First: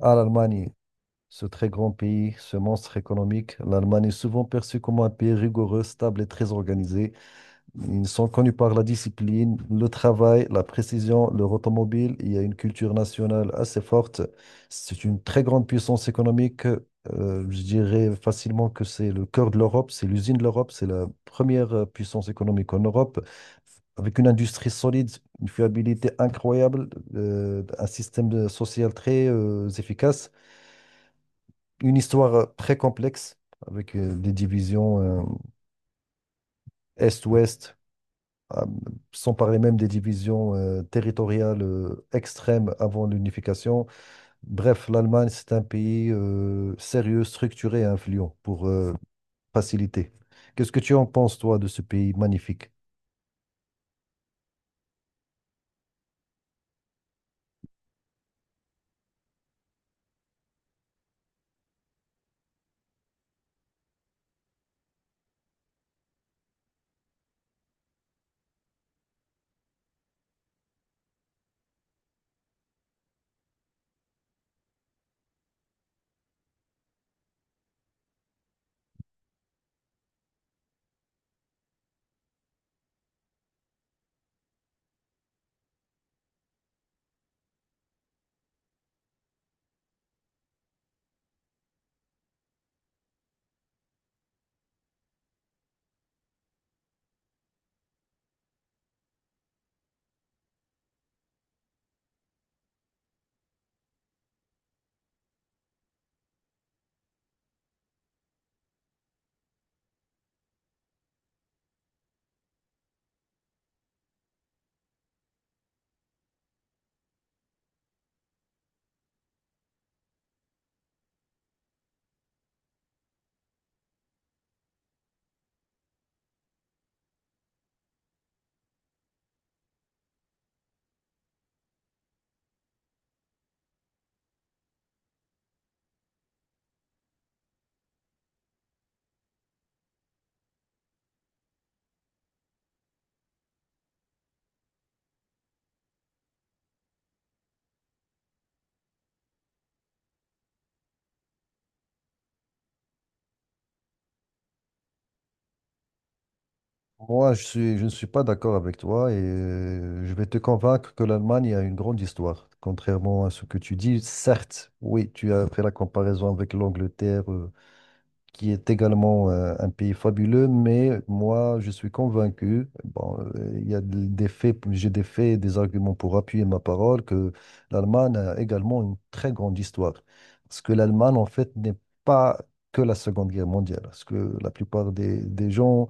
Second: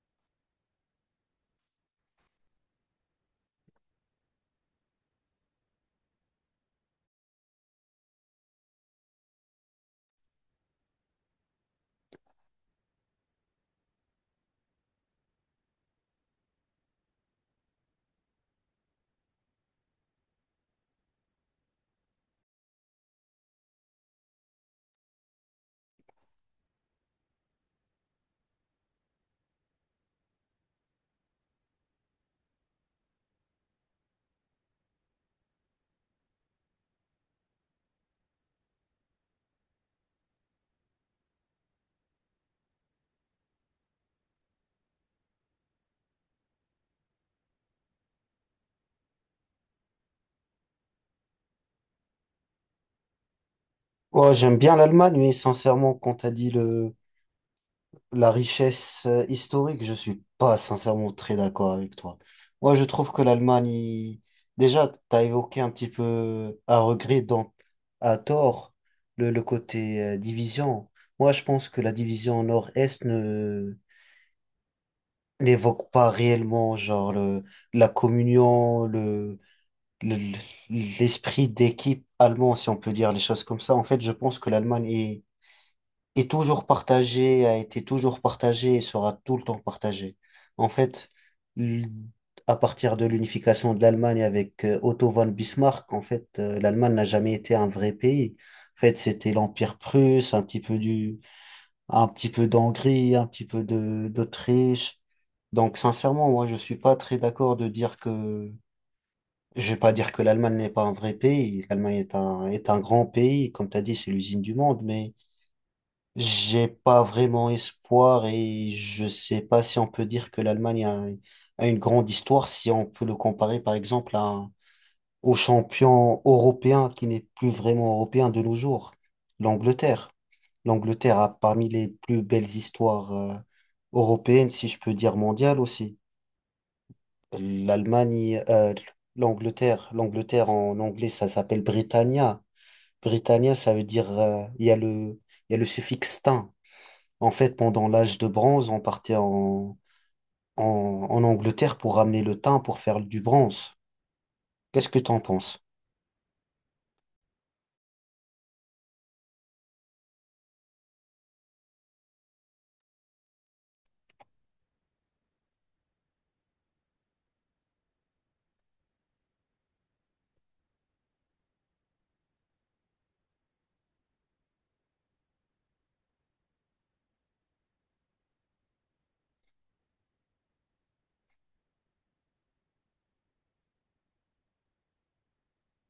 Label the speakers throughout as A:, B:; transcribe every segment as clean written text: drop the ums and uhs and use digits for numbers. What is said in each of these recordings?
A: À l'Allemagne. Ce très grand pays, ce monstre économique, l'Allemagne est souvent perçue comme un pays rigoureux, stable et très organisé. Ils sont connus par la discipline, le travail, la précision, leur automobile. Il y a une culture nationale assez forte. C'est une très grande puissance économique. Je dirais facilement que c'est le cœur de l'Europe, c'est l'usine de l'Europe, c'est la première puissance économique en Europe, avec une industrie solide, une fiabilité incroyable, un système social très efficace, une histoire très complexe avec des divisions Est-Ouest, euh, sans parler même des divisions territoriales extrêmes avant l'unification. Bref, l'Allemagne, c'est un pays sérieux, structuré et influent pour faciliter. Qu'est-ce que tu en penses, toi, de ce pays magnifique?
B: Ouais, j'aime bien l'Allemagne, mais sincèrement, quand t'as dit la richesse historique, je suis pas sincèrement très d'accord avec toi. Moi, je trouve que déjà, t'as évoqué un petit peu à regret, donc à tort, le côté division. Moi, je pense que la division nord-est ne n'évoque pas réellement genre la communion, le- l'esprit d'équipe allemand, si on peut dire les choses comme ça. En fait, je pense que l'Allemagne est toujours partagé, a été toujours partagé et sera tout le temps partagé. En fait, l- à partir de l'unification de l'Allemagne avec Otto von Bismarck, en fait, l'Allemagne n'a jamais été un vrai pays. En fait, c'était l'Empire prusse, un petit peu d'Hongrie, un petit peu d'Autriche. Donc, sincèrement, moi, je suis pas très d'accord de dire je vais pas dire que l'Allemagne n'est pas un vrai pays. L'Allemagne est un grand pays. Comme tu as dit, c'est l'usine du monde, mais j'ai pas vraiment espoir et je sais pas si on peut dire que a une grande histoire si on peut le comparer par exemple au champion européen qui n'est plus vraiment européen de nos jours, l'Angleterre. L'Angleterre a parmi les plus belles histoires européennes, si je peux dire mondiales aussi. L'Allemagne, euh, l'Angleterre en anglais ça s'appelle Britannia. Britannia ça veut dire il y a le suffixe -tin. En fait, pendant l'âge de bronze, on partait en, en Angleterre pour ramener le thym pour faire du bronze. Qu'est-ce que t'en penses?
A: Moi, je ne suis pas d'accord avec toi et je vais te convaincre que l'Allemagne a une grande histoire. Contrairement à ce que tu dis, certes, oui, tu as fait la comparaison avec l'Angleterre, qui est également un pays fabuleux, mais moi, je suis convaincu, bon, il y a de- des faits, j'ai des faits et des arguments pour appuyer ma parole, que l'Allemagne a également une très grande histoire. Parce que l'Allemagne, en fait, n'est pas que la Seconde Guerre mondiale. Parce que la plupart des gens,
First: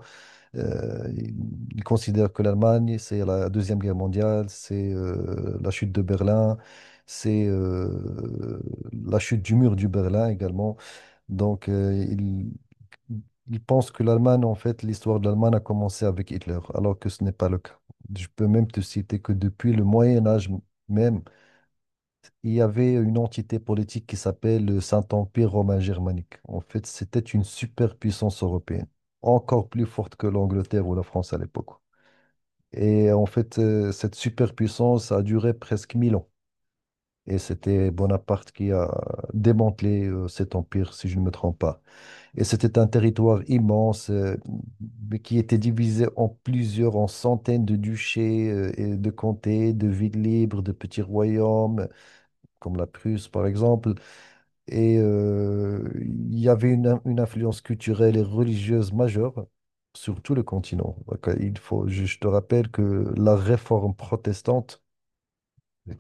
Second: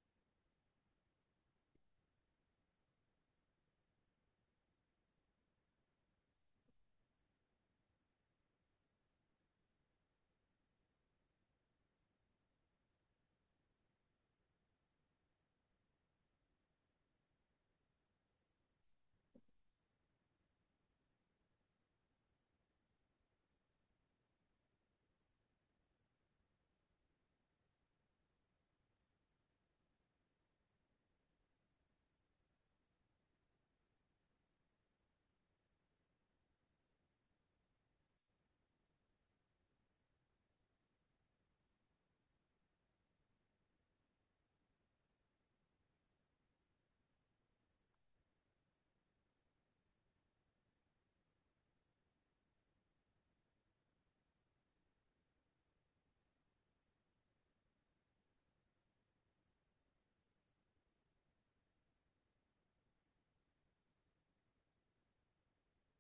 A: euh, ils ils considèrent que l'Allemagne, c'est la Deuxième Guerre mondiale, c'est la chute de Berlin, c'est la chute du mur du Berlin également. Donc, ils pensent que l'Allemagne, en fait, l'histoire de l'Allemagne a commencé avec Hitler, alors que ce n'est pas le cas. Je peux même te citer que depuis le Moyen Âge même, il y avait une entité politique qui s'appelle le Saint-Empire romain germanique. En fait, c'était une superpuissance européenne, encore plus forte que l'Angleterre ou la France à l'époque. Et en fait, cette superpuissance a duré presque 1 000 ans. Et c'était Bonaparte qui a démantelé cet empire, si je ne me trompe pas. Et c'était un territoire immense, mais qui était divisé en plusieurs, en centaines de duchés, et de comtés, de villes libres, de petits royaumes, comme la Prusse par exemple. Et il y avait une influence culturelle et religieuse majeure sur tout le continent. Donc, il faut, je te rappelle que la réforme protestante,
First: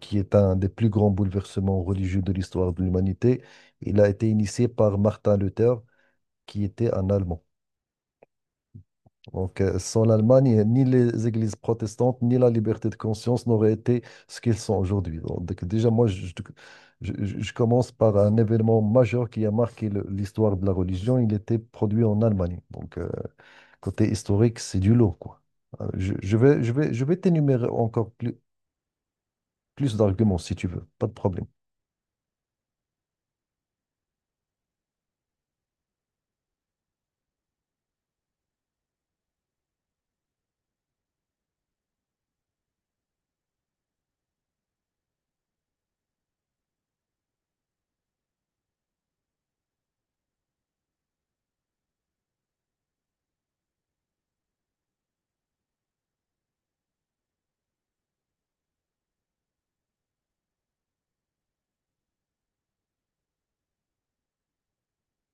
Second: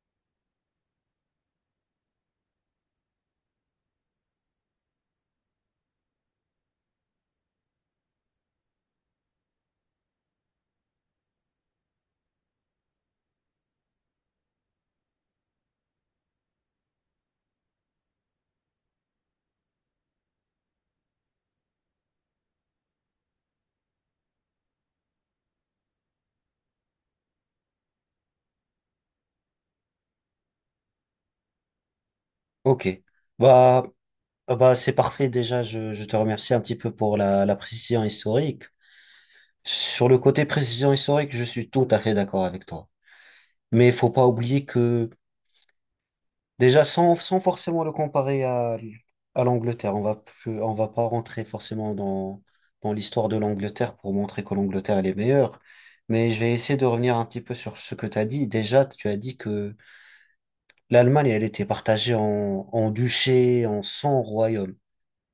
A: qui est un des plus grands bouleversements religieux de l'histoire de l'humanité, il a été initié par Martin Luther, qui était un Allemand. Donc, sans l'Allemagne, ni les églises protestantes, ni la liberté de conscience n'auraient été ce qu'ils sont aujourd'hui. Donc, déjà, moi, je commence par un événement majeur qui a marqué l'histoire de la religion. Il était produit en Allemagne. Donc, côté historique, c'est du lot, quoi. Je vais t'énumérer encore plus d'arguments si tu veux. Pas de problème.
B: Ok. Bah, ah bah c'est parfait déjà. Je te remercie un petit peu pour la précision historique. Sur le côté précision historique, je suis tout à fait d'accord avec toi. Mais il faut pas oublier que déjà, sans forcément le comparer à l'Angleterre, peu- on va pas rentrer forcément dans l'histoire de l'Angleterre pour montrer que l'Angleterre elle est meilleure. Mais je vais essayer de revenir un petit peu sur ce que tu as dit. Déjà, tu as dit que l'Allemagne, elle était partagée en duché, en 100 royaumes.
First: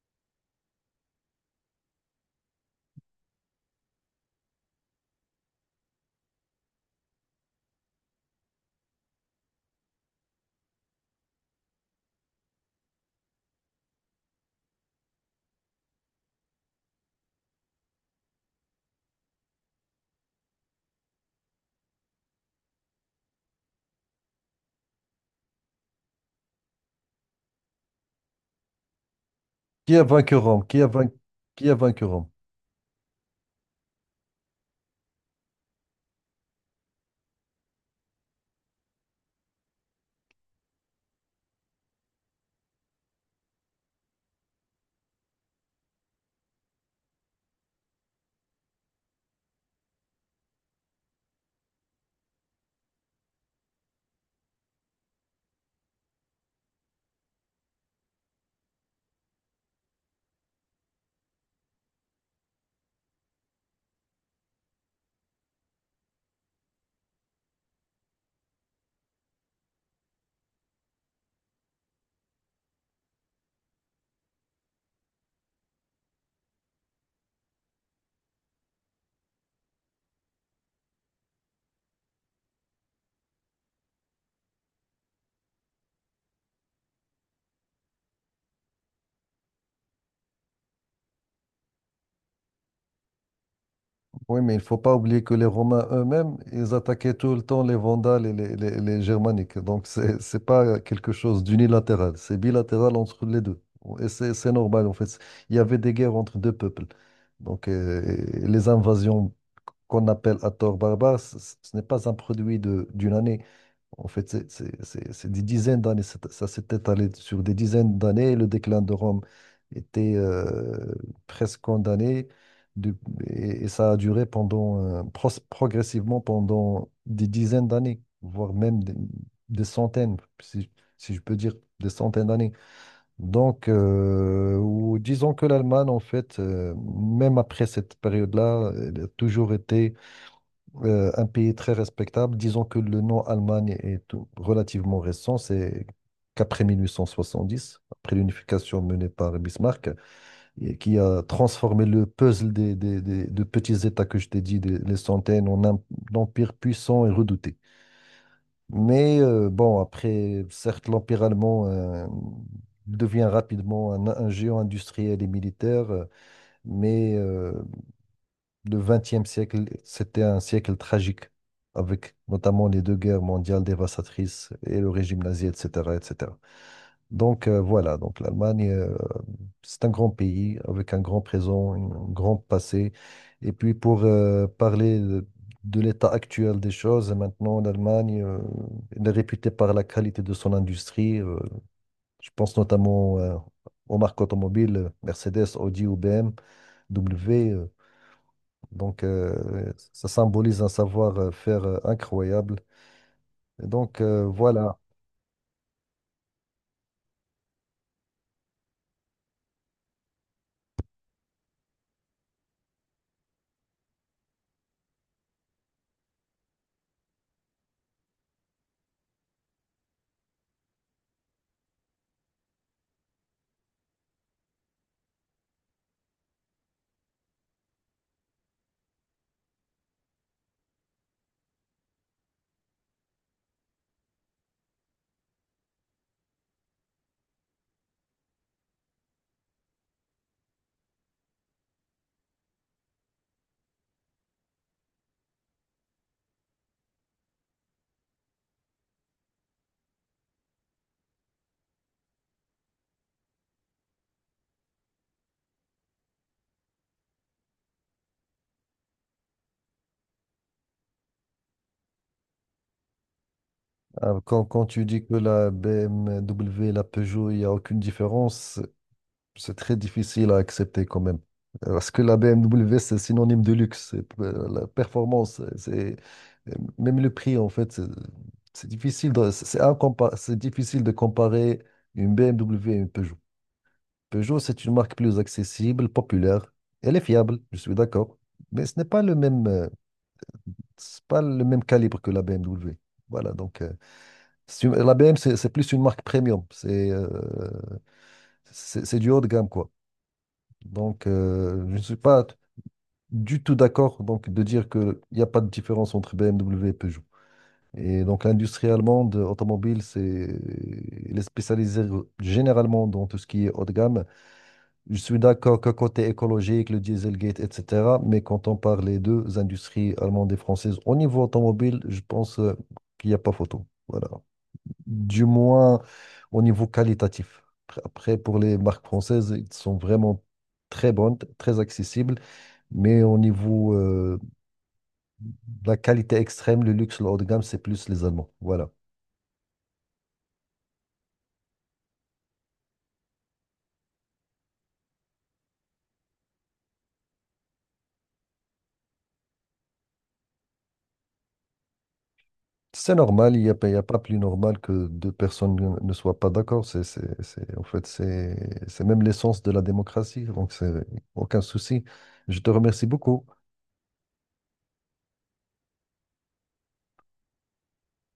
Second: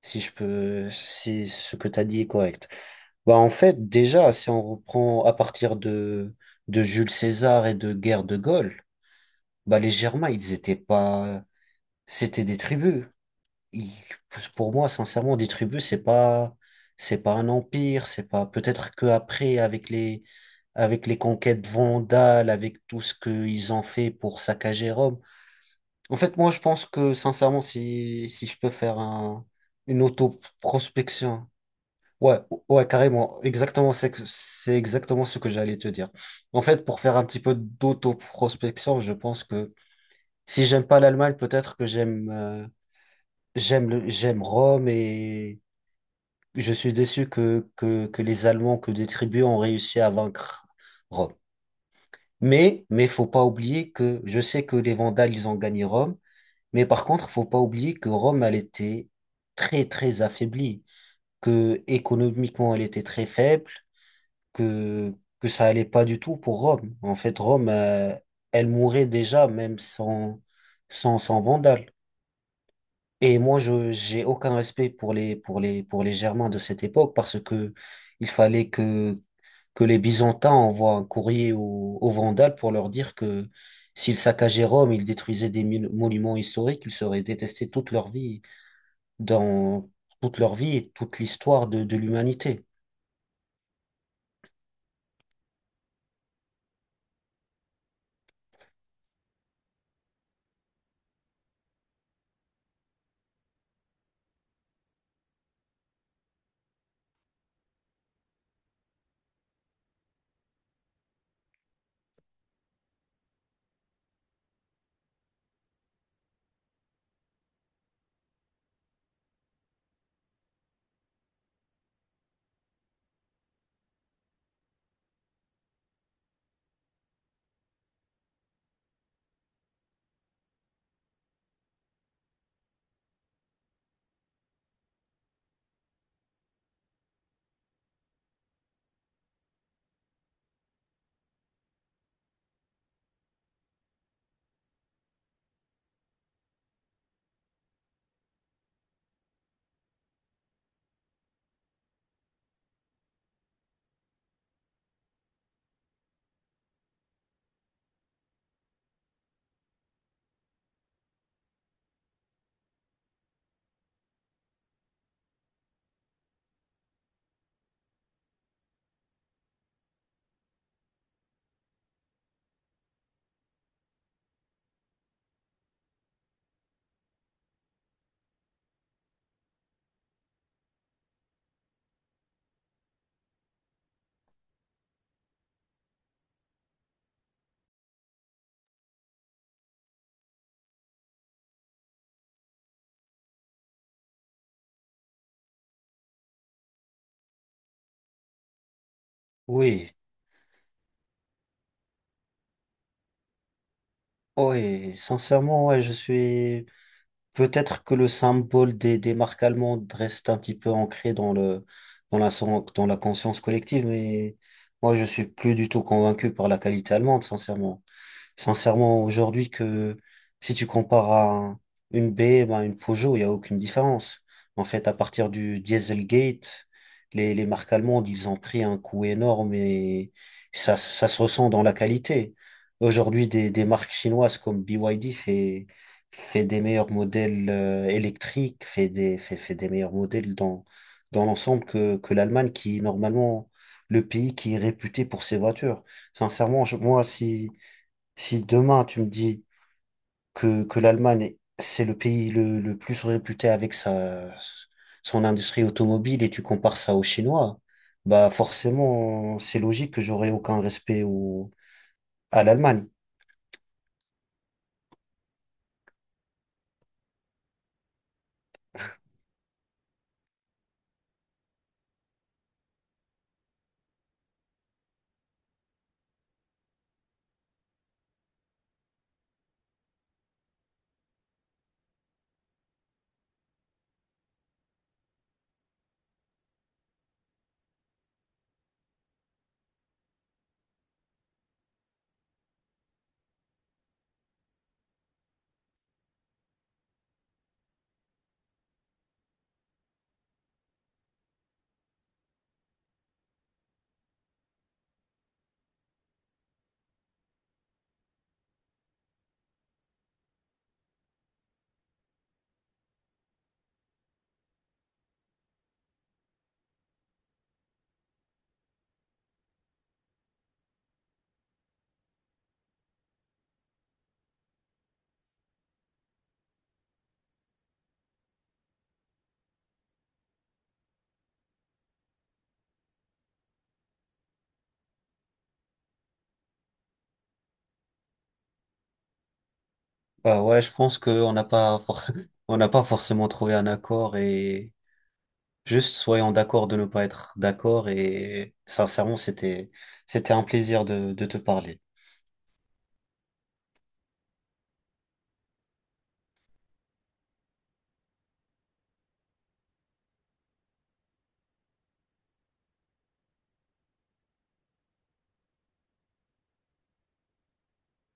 B: Si je peux, si ce que tu as dit est correct. Bah, en fait, déjà, si on reprend à partir de Jules César et de guerre de Gaulle, bah, les Germains, ils étaient pas, c'était des tribus, il- pour moi, sincèrement, des tribus, c'est pas un empire, c'est pas, peut-être que après, avec les conquêtes vandales, avec tout ce qu'ils ont fait pour saccager Rome. En fait, moi, je pense que, sincèrement, si je peux faire
A: Qui a
B: une
A: vaincu Rome?
B: auto-prospection.
A: Qui a vaincu Rome?
B: Ouais, ouais, carrément, exactement, c'est exactement ce que j'allais te dire. En fait, pour faire un petit peu d'auto-prospection, je pense que si j'aime pas l'Allemagne, peut-être que j'aime Rome et je suis déçu que les Allemands, que des tribus ont réussi à vaincre Rome. Mais faut pas oublier que je sais que les Vandales, ils ont gagné Rome, mais par contre, faut pas oublier que Rome, elle était très, très affaiblie, que économiquement, elle était très faible, que, que ça allait pas du tout pour Rome. En fait, elle mourait déjà, même sans Vandales. Et moi, j'ai aucun respect pour pour les Germains de cette époque parce que il fallait que, que les Byzantins envoient un courrier aux Vandales pour leur dire que s'ils saccageaient Rome, ils détruisaient des mil- monuments historiques, ils seraient détestés toute leur vie, dans toute leur vie et toute l'histoire de l'humanité.
A: Oui, mais il ne faut pas oublier que les Romains eux-mêmes, ils attaquaient tout le temps les Vandales et les Germaniques. Donc, c'est n'est pas quelque chose d'unilatéral, c'est bilatéral entre les deux. Et c'est normal, en fait. Il y avait des guerres entre deux peuples. Donc, les invasions qu'on appelle à tort barbares, ce n'est pas un produit d'une année. En fait, c'est des dizaines d'années. Ça s'est étalé sur des dizaines d'années. Le déclin de Rome était presque condamné. du- et ça a duré pendant, progressivement pendant des dizaines d'années, voire même des centaines, si je peux dire des centaines d'années. Donc, ou disons que l'Allemagne, en fait, même après cette période-là, elle a toujours été un pays très respectable. Disons que le nom Allemagne est relativement récent, c'est qu'après 1870, après l'unification menée par Bismarck, et qui a transformé le puzzle de petits États que je t'ai dit, des, les centaines, en un empire puissant et redouté. Mais bon, après, certes, l'empire allemand devient rapidement un géant industriel et militaire, mais euh, le XXe siècle, c'était un siècle tragique, avec notamment les deux guerres mondiales dévastatrices et le régime nazi, etc., etc. Donc, voilà, donc l'Allemagne, c'est un grand pays avec un grand présent, un grand passé. Et puis pour parler de l'état actuel des choses, maintenant l'Allemagne elle est réputée par la qualité de son industrie. Je pense notamment aux marques automobiles, Mercedes, Audi ou BMW. Donc,
B: Oui,
A: ça symbolise un savoir-faire incroyable. Et donc, voilà.
B: oui, sincèrement, ouais, je suis. Peut-être que le symbole des marques allemandes reste un petit peu ancré dans dans la conscience collective, mais moi, je suis plus du tout convaincu par la qualité allemande, sincèrement. Sincèrement, aujourd'hui, que si tu compares à une BM à une Peugeot, il n'y a aucune différence. En fait, à partir du Dieselgate, les marques allemandes, ils ont pris un coup énorme et ça se ressent dans la qualité. Aujourd'hui, des marques chinoises comme BYD fait des meilleurs modèles électriques, fait des meilleurs modèles dans l'ensemble que l'Allemagne, qui est normalement le pays qui est réputé pour ses voitures. Sincèrement, moi, si demain tu me dis que l'Allemagne, c'est le pays le plus réputé avec son industrie automobile et tu compares ça aux Chinois, bah forcément, c'est logique que j'aurai aucun respect à l'Allemagne.
A: Quand tu dis que la BMW, la Peugeot, il n'y a aucune différence, c'est très difficile à accepter quand même. Parce que la BMW, c'est synonyme de luxe, c'est, la performance, c'est même le prix, en fait, c'est difficile c'est difficile de comparer une BMW et une Peugeot. Peugeot, c'est une marque plus accessible, populaire. Elle est fiable, je suis d'accord. Mais ce n'est pas le même, c'est pas le même calibre que la BMW. Voilà, donc la BMW, c'est plus une marque premium. C'est du haut de gamme, quoi. Donc, je ne suis pas du tout d'accord donc de dire qu'il n'y a pas de différence entre BMW et Peugeot. Et donc, l'industrie allemande automobile, c'est, elle est spécialisée généralement dans tout ce qui est haut de gamme. Je suis d'accord que côté écologique, le Dieselgate, etc. Mais quand on parle des deux industries allemandes et françaises au niveau automobile, je pense qu'il n'y a pas photo. Voilà. Du moins au niveau qualitatif. Après, après, pour les marques françaises, elles sont vraiment très bonnes, très accessibles. Mais au niveau de la qualité extrême, le luxe, le haut de gamme, c'est plus les Allemands. Voilà.
B: Bah ouais, je pense qu'on n'a pas, for- on n'a pas forcément trouvé un accord et juste soyons d'accord de ne pas être d'accord et sincèrement, c'était un plaisir de te parler.
A: C'est normal, il y a pas plus normal que deux personnes ne soient pas d'accord. En fait, c'est même l'essence de la démocratie, donc c'est aucun souci. Je te remercie beaucoup.